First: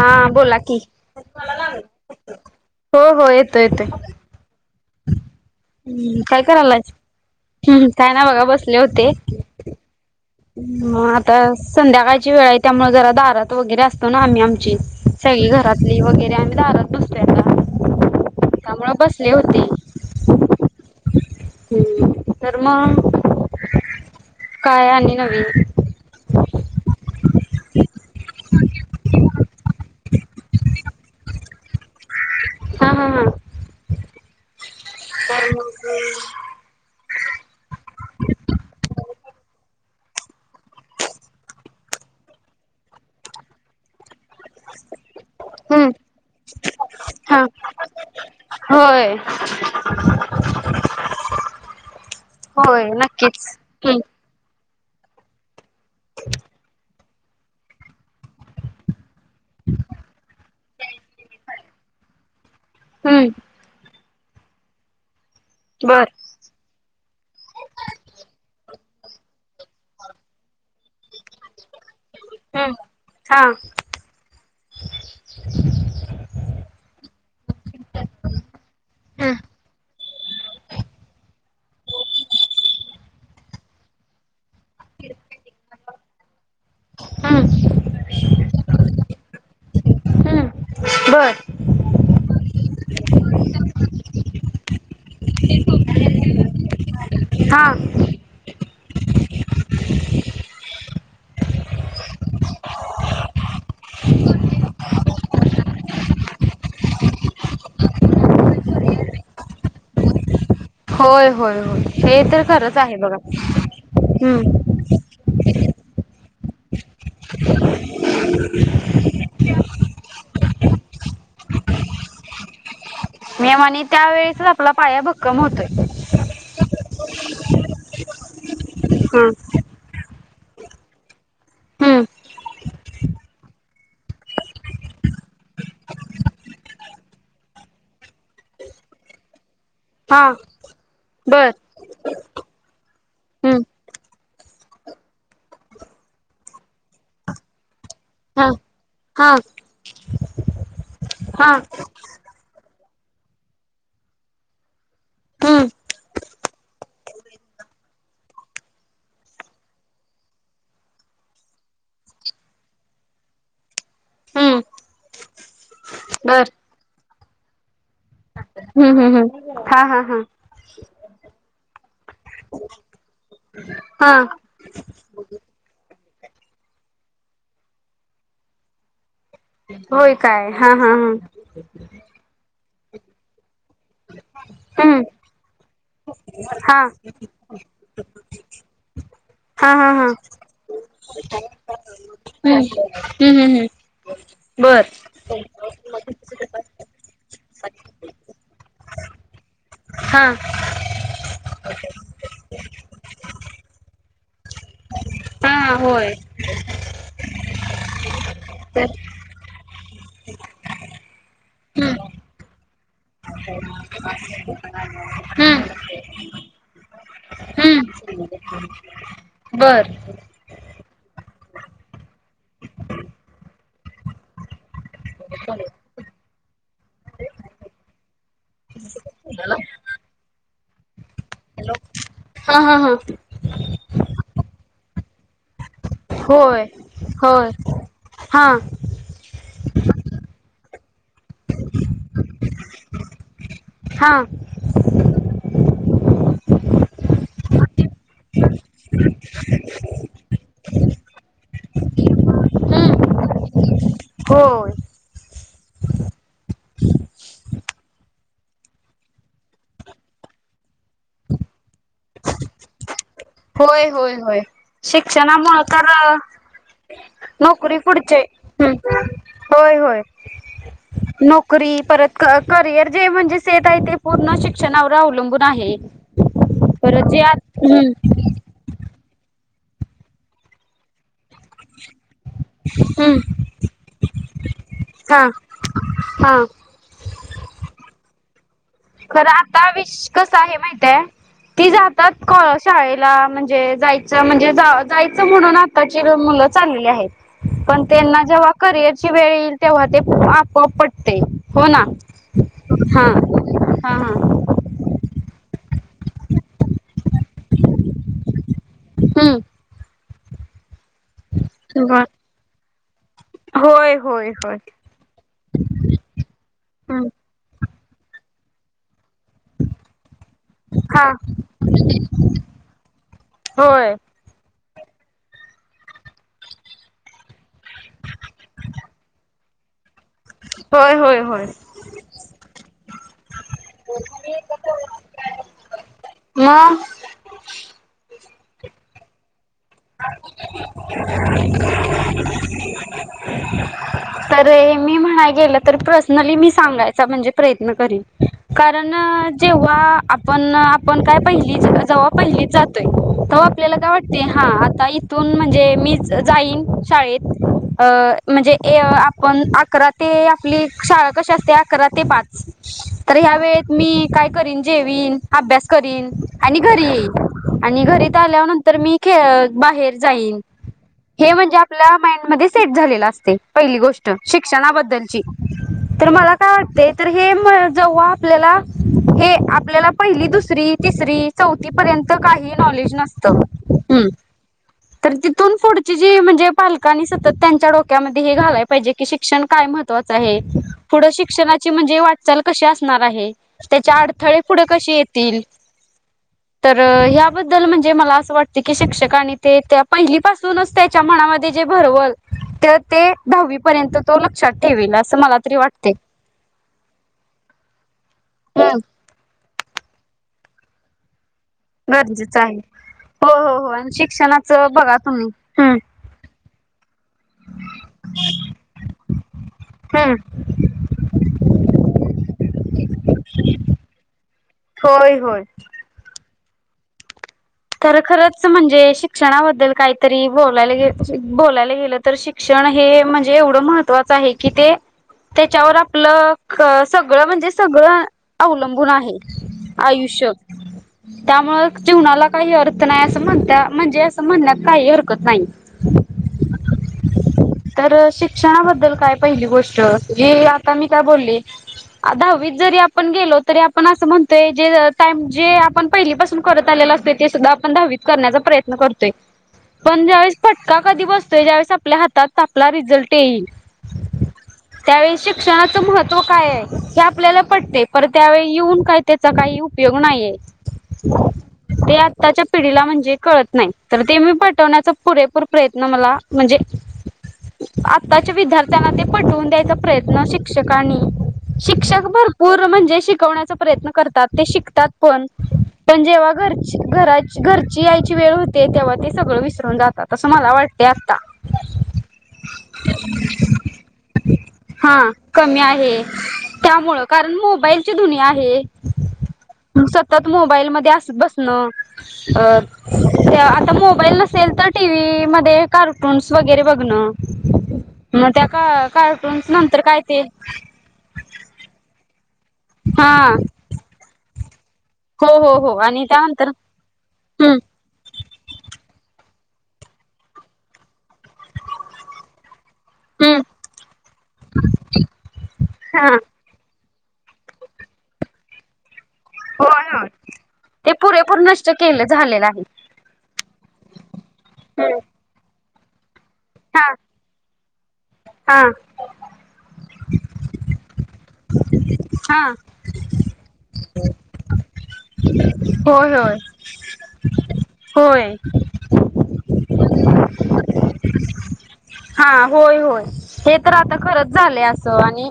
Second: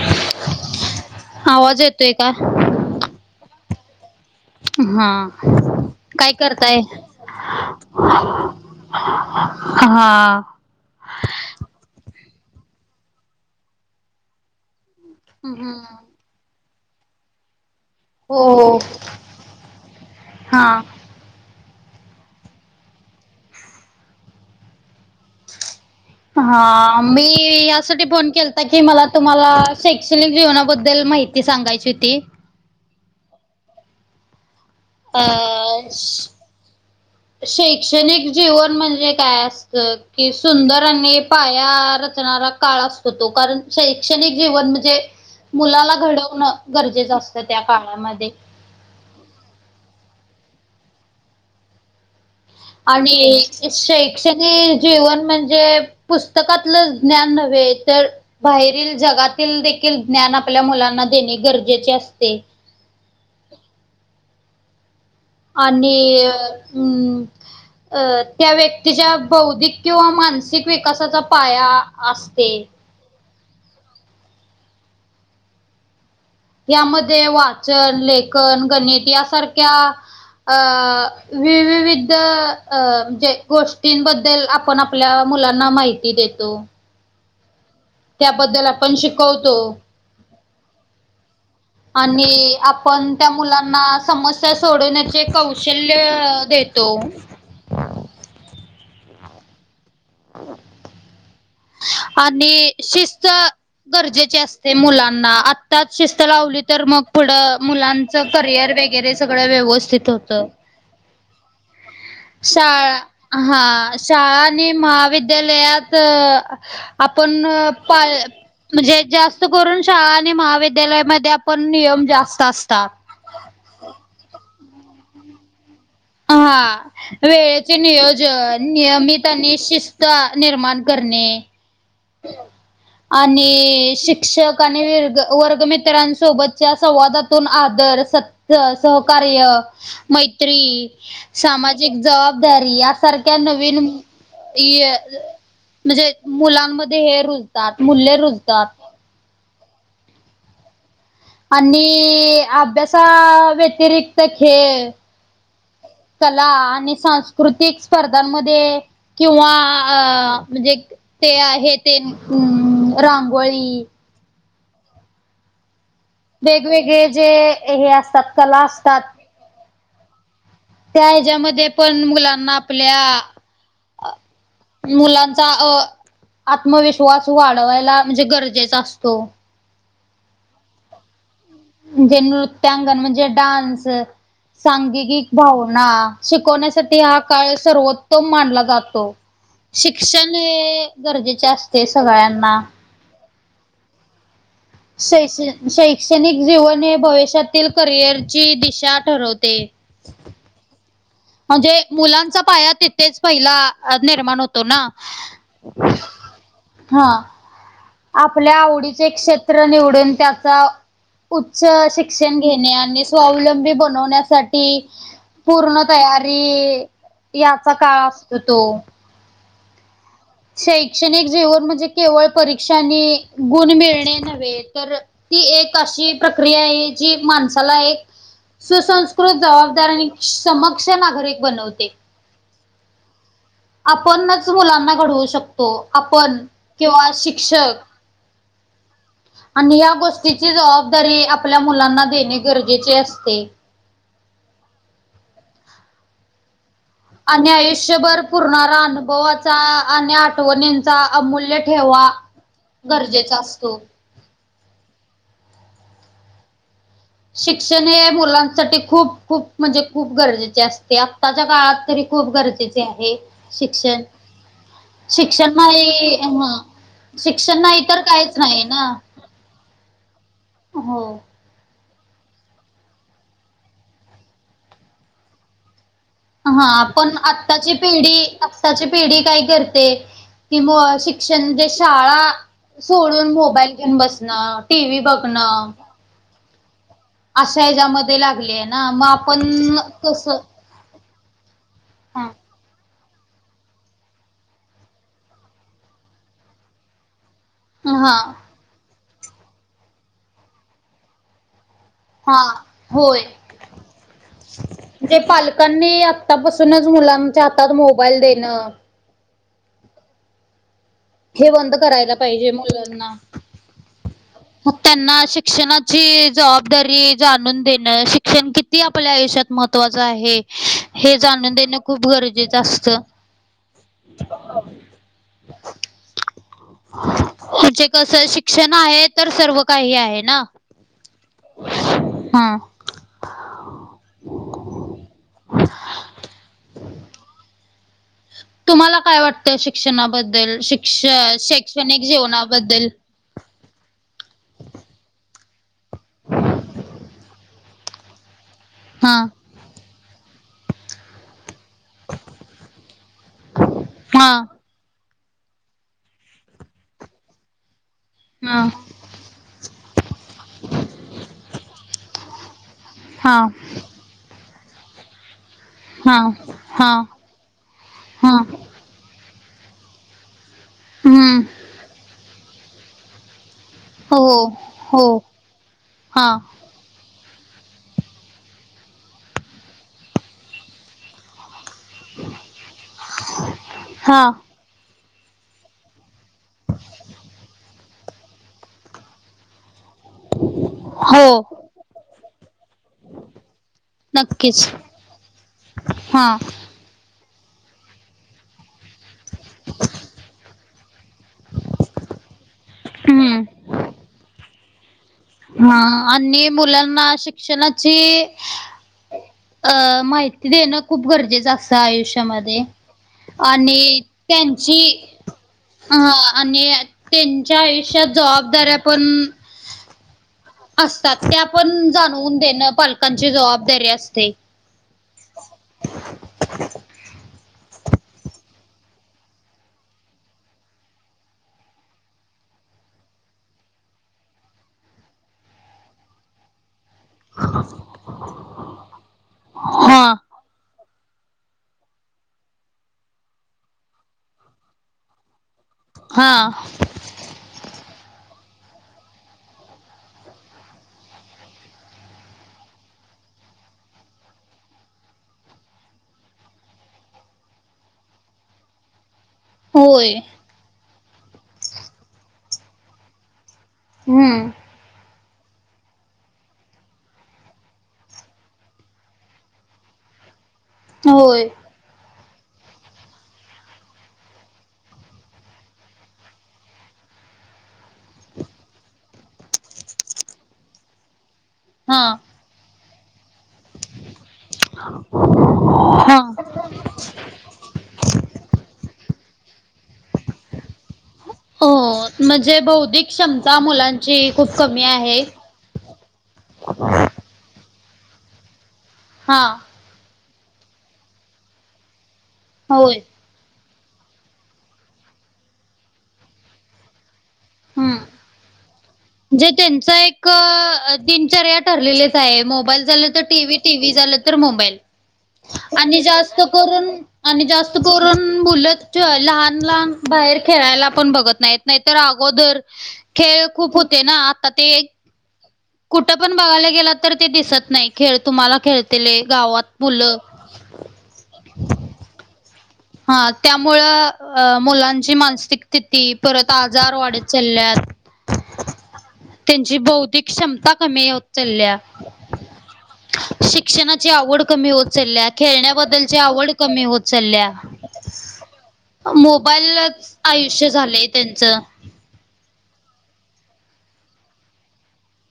हा बोला की आवाज येतोय का? हो हो येतो येतो हा हम्म काय करायलाच काय ना बघा बसले होते. हा म आता संध्याकाळची वेळ आहे त्यामुळ जरा दारात वगैरे असतो ना आम्ही आमची सगळी हम्म घरातली वगैरे आम्ही दारात हो त्यामुळ बसले होते. हा. हम् तर मग काय आणि नवीन हा मी यासाठी फोन केलता की मला तुम्हाला शैक्षणिक जीवनाबद्दल माहि ती सांगायची हुती. हा हा हा. अ तर मग श शैक्षणिक जीवन म्हणजे काय असतं की सुंदर आणि पाया रचणारा काळ असतो तो. कारण शैक्षणिक जीवन म्हणजे हम्म मुलाला घडवणं गरजेचं असतं हा त्या काळामध्ये. होय. होय आणि नक्कीच हम्म शैक्षणिक जीवन म्हणजे पुस्तकातलं ज्ञान नव्हे तर बाहेरील जगातील देखील ज्ञान आपल्या मुलांना देणे गरजेचे असते. हम्म. बर आणि हम्म, अ त्या व्यक्तीच्या बौद्धिक किंवा मानसिक विकासाचा पाया असते. हम्म हा. यामध्ये वाचन, लेखन, गणित हम्म यासारख्या अ विविविध अ म्हजे गोष्टींबद्दल आप पण आपल्या मुलांना माहिती देतो. हम्म. त्याबद्दल आपण शिकवतो. बरं. आणि आपण त्या मुलांना समस्या सोडवण्याचे कौशल्य दे तो. हा. आणि शिस्त गरजेचे असते मुलांना आत्ताच शिस्त लावली तर मग पुढं मुलां च करियर वगैरे सगळं व्यवस्थित होतं. होय होय होय हे तर खरंच आहे बघा शाळा हा शाळा आणि मविद्यालयात आपन पाय म्हणजे जास्त करून शाळा आणि महाविद्यालयामध्ये आपण नियम जास्त असता. मेम आणि त्यावेेळेसच आपला पाया भक्कम होतोय. हा वेळेचे नियोजन नियमित हम्म आणि शिस ता निर्माण करणे. हम्म. [inaudible] आणि शिक्षक आणि वर्गमित्रांसोबतच्या संवादातून आदर सत सहकार्य हा मैत्री बर सामा जीक जबाबदारी यासारख्या हम्म नवीन म्हणजे मुलांमध्ये हे रुजतात मूल्य हा रुजतात. हा. हा आणि अभ्यासा व्यतिरिक्त खेळ हम्म. कला आणि सांस्कृतिक स्पर्धांमध्ये किंवा अ म्हणजे ते आहे तेन रांगोळी हम्म. बर वेगवेगळे जे हे असतात कला हम्म असतात हम्म हम्म हा हा हा. त्या ह्याच्यामध्ये पण मुलांना आपल्या हा मुलांचा अह आत्मविश्वास वाढवायला म्हणजे गरजेचा असतो. होय काय हा हा हा. म्हणजे नृत्यांगण म्हणजे डान्स, हम्म सांगिकिक भाव ना शिकवण्यासाठी हा काळ सर्वोत्तम मानला जातो. हा हा हा शिक्षण हे गरजेचे असते हम्म सगळ्यांना. हम्म हम्म बरं. शै शैक्षणिक जीवन हे भविष्यातील करिअरची दिशा ठरवते. हा. म्हणजे मुलांचा पाया तिथेच पहिला निर्माण हो तो ना हा हा होय हा. आपल्या आवडीचे हम्म क्षेत्र निवडून त्याचा उच्च शि क्षण घेणे आणि स्वावलंबी बनवण्यासाठी हम्म पूर्ण तयारी याचा हम्म काळ असत तो. बर. शैक्षणिक जीवन म्हणजे केवळ परीक्षा आणि गुण मिळणे नव्हे तर ती एक अशी प्रक्रिया आहे जी माणसाला एक सुसंस्कृत जबाबदार आणि समक्ष नागरिक बनवते. हा हा हा. आपणच मुलांना घडवू शकतो हो, आपण होय किंवा होय शिक्षक हा आणि ह्या गोष्टीची जबाबदारी आपल्या मुलांना देणे गरजेचे असते. हा. आणि आयुष्यभर पूर्ण अनुभवाचा आणि आठवणींचा अमूल्य ठेवा हम्म गरजेचा असतो. होय. शिक्षण हे मुलांसाठी खूप खूप म्हणजे खूप गरजेचे असते आत्ताच्या काळात तरी खूप गरजेचे आहे होय शिक्षण, होय होय शिक्षण शिक्षणामुळे तर नाही हा शिक्षण नोकरी नाही तर पुढचे काहीच नाही ना, हम्म हा. करी परत क करियर जे म्हणजेे सेट आहे ते पूर्ण शिक्षणावर अवलंबून आहे. हा परत पण जे आ आत्ताची हम्म पिढी आत्ताची पिढी काय करते ती म शि क्षण म्हणजे शाळा हम्म सोडून मोबाईल घेऊन बसणं. टीव्ही हा बघणं हा. अशा ह्याच्यामध्ये लागले खर आता विश कस आहे माहितय ती जातात हां. कळ शाळेला म्हणजे जायचं म्हणजे जायचं म्हणून आताचे मुलं चाललेली आहेत. पण त्यांना हां. जेव्हा करिअर ची वेळ येईल तेव्हा ते आपोआप पटते हो ना. हा हा होय हा हा जे पाल लकांनी आत्ता पासूनच मुलांच्या हातात मोबाईल देणं हम हे बंद बर करायला पाहिजे मुलांना. होय, होय. होय मग त्यांना शिक्षणाची जबाबदारी हा जाणून देणं, शिक्षण किती आपल्या आयुष्यात महत्वाचं आहे. हे जाणून देणं खूप गरजेचं असतं. होय [unintelligible] [unintelligible] कसं शिक्षण आहे तर सर्व काही आहे. ना. होय, होय, होय. हा [unintelligible] तुम्हाला काय वाटतं शिक्षणाबद्दल? शिक्ष शैक्षणिक जीवनाबद्दल? [inaudible] तरे मी म्हणाय गेलं तर पर्सनली मी सांगायचा म्हणजे प्रयत्न करीन कारण हां जेव्हा आपण, आपण काय पहिली जेव्हा पहिलीच जातोय. तेव्हा आपल्याला काय वाटतोया? हा हां, आता इथून म्हणजे मीच जाईन शाळेत अ म्हणजे हा ए आपण अकरा ते आपली शाळा कशी असतीया, अकरा ते पाच. तर ह्या हा वेळेत मी काय करीन? जेवीन अभ्यास करीन, हा आणि घरी हा येईन, आणि घरी इथं हा आल्यानंतर मी खेळण, बाहेर जाईन, हे हम्म म्हणजे आपल्या माइंड मध्ये सेट झालेलं असतं. पहिली गोष्ट हो हो शिक्षणाबद्दलची, तर हा मला काय वाटते तर हे म जेव्हा आपल्याला हे आपल्याला पहिली, दुसरी, तिसरी चौथीपर्यंत काही नॉलेज नसतं. हम्म [inaudible] तर तिथून पुढची, जी म्हणजे पालकांनी सतत त्यांच्या डोक्यामध्ये हे घालाय पाहिजे, कि शिक्षण काय मह त्त्वाचं आहे पुढं हो शिक्षणाची म्हणजे वाटचाल कशी असणार आहे. त्याचे अडथळे पुढे कसे येतील. हां तर याबद्दल म्हणजे मला असं वाट त की शिक्षक आणि ते त्या पहिली पाासूनच त्याच्या मनामध्ये जे भरवल तर ते दहावी हम्म पर्यंत तो लक्षात ठेवेल असं मला तरी हा वाटते. आणि मुलांना शिक्षणाची हम्म अ माहिती देणं खूप गरजेचं असतं गरजेचं आहे आयुष्यामध्ये हो हो हो आणि शिक्षणाचं त्यांची बघा तुम्ही हम्म. हं आणि त्यांच्या आयुष्यात जबाबदाऱ्या पण हम्म असतात. त्या पण जाणवून देणं पालकांची जबाबदारी असते. होय, होय. तर खरंच! म्हणजे शिक्षणाबद्दल काहीतरी बोलायला गेलं, बोलायला गेलं तर शिक क्षण हे म्हणजे एवढं महत्वाचं आहे की, ते त्याच्यावर आपलं कस सगळं म्हणजे सगळं अवलंबून आहे हा आयुष्य. त्यामुळे जीवनाला काही अर्थ नाही. असं म्हणता म्हणजे असं म्हणण्यात काही हरकत नाही. हां तर शिक्षणाबद्दल काय पहिली गोष्ट, जी आता मी काय बोलली? दहावीत जरी आपण गेलो तरी आपण असं म्हणतोय, जे टाईम जे आपण पहिलीपासून करत आलेल असतोय ते सुद्धा आपण दहावीत करण्याचा प्रयत्न करतोय. पण होय ज्यावेळेस फटका कधी बसतोय. ज्यावेळेस आपल्या हातात तापला रिझल्ट येईल. हम्म. त्यावेळी शिक्षणाचं महत्त्व काय आहे. हे आपल्याला पटते पर त्यावेळी येऊन काय त्याचा काही उपयोग नाहीये. होय. ते आत्ताच्या पिढीला म्हणजे कळत नाही. तर ते मी पटवण्याचा पुरेपूर प्रयत्न मला म्हणजे आताच्या विद्यार्थ्यांना ते पटवून द्यायचा प्रयत्न शिक्षकनी हा शिक्षक बर पोर म्हणजे शिकवण्याचा प्रयत्न करतात ते शिकतात पण पण हा जेव्हा घरचे घरा घरची यायची वेळ होते तेव्हा ते सगळं विसरून जातात असं मला वाटते आता. हो म्हणजे बौद्धिक क्षमता मुलांची खूप कमी आहे. कमी आहे. त्यामुळे कारण मोबाईलची दुनिया आहे. हा. सतत मोबाईल मध्ये अस बसण आ होय आता मोबाईल नसेल. तर टी व्ही मध्ये कार्टून्स वगैरे बघणं. मग त्या का कार्टून्स जे नंतर त्यांच काय ते एक तीन चार या ठरलेलेच आहे. मोबाईल झालं हा तर टीव्ही टीव्ही झालं तर मोबाईल. हो हो हो आणि जास्त त्यानंतर करून आणि हम्म जास्त करून मूल लहान- लहान बाहेर खेळायला पण बघत नाहीेत नाहीतर अगोदर हम्म खेळ खूप हो [inaudible] कुठं पण बघायला गेलं तर ते दिसत नाही. खेळ तुम्हाला खेळतील गावात होय होय मुलं. ते पुरेपूर नष्ट केलं झालेलं आहे. हा त्यामुळ मुलांची मानसिक स्थिती परत आजार वाढत चालल्यात. हां. त्यांची बौद्धिक क्षमता कमी चालल्या हा शिक्षणाची आवड कमी होत चालल्या होय खेळण्याबद्दलची होय आवड कमी होत चालल्या. होय. मोबाईलच आयुष्य झालंय त्यांचं. हा होय- होय. हे तर आता खरच झालंय असं आणि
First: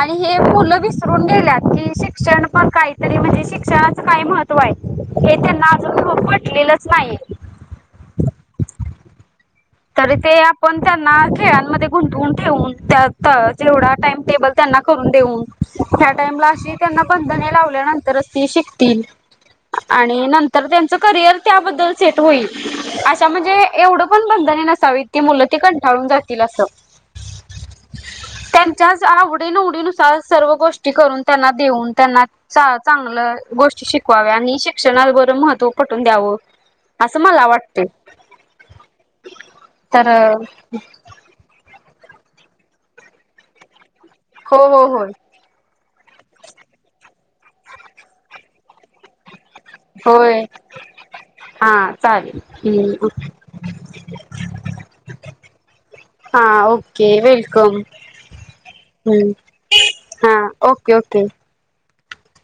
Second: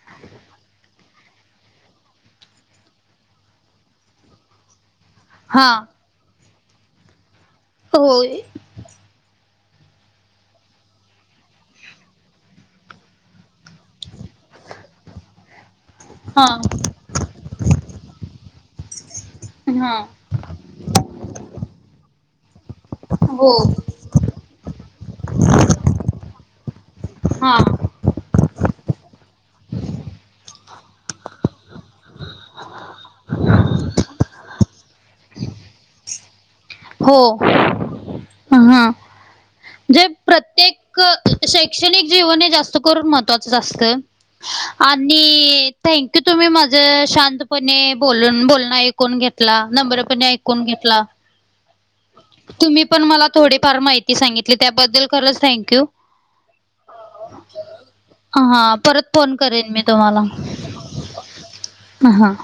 आणि हे मुलं विसरून गेल्यात की शिक्षण पण काहीतरी म्हणजे शिक्षणाचं काही महत्त्व आहे. हे हा त्यांना अजून पटलेलंच नाही. होय. तरी ते आपण त्यांना खेळांमध्ये गुंतून ठेवून त्यात जेवढा टाइम टेबल त्यांना करून देऊन त्या हा टाइमला अशी त्यांना बंधने लावल्यानंतरच ती शिकतील हा आणि नंत तर त्यांचं करिअर त्याबद्दल सेट होईल. अशा हो म्हणजे एवढं पण ब नसावी ती मुलं ते कंठाळून जातील असं [inaudible] त्यांच्याच आवडीनिवडीनुसार सर्व गोष्टी करून त्यांना देऊन त्यांना चांगलं गोष्टी शिकवाव्या आणि शिक्षणा बर महत्त्व पटून द्यावं. हो असं मला वाटते ह जे तर प्रत्येक शैक्षणिक जीवन हे जास्त करून महत्वाचं असत हो हो होय आणि थँक्यू तुम्ही माझ शांतपणे बोलून बोल आईकून आईकुण घेतला नम्र पने होय ऐकून घेतला. हा. चालेल. तुम्ही पण मला थोडीफार माहिती सांगितली. त्याबद्दल खरंच थँक्यू. हा ओके. वेलकम. हा परत हम्म फोन करेन मी तुम्हाला. हा ओके ओके हा.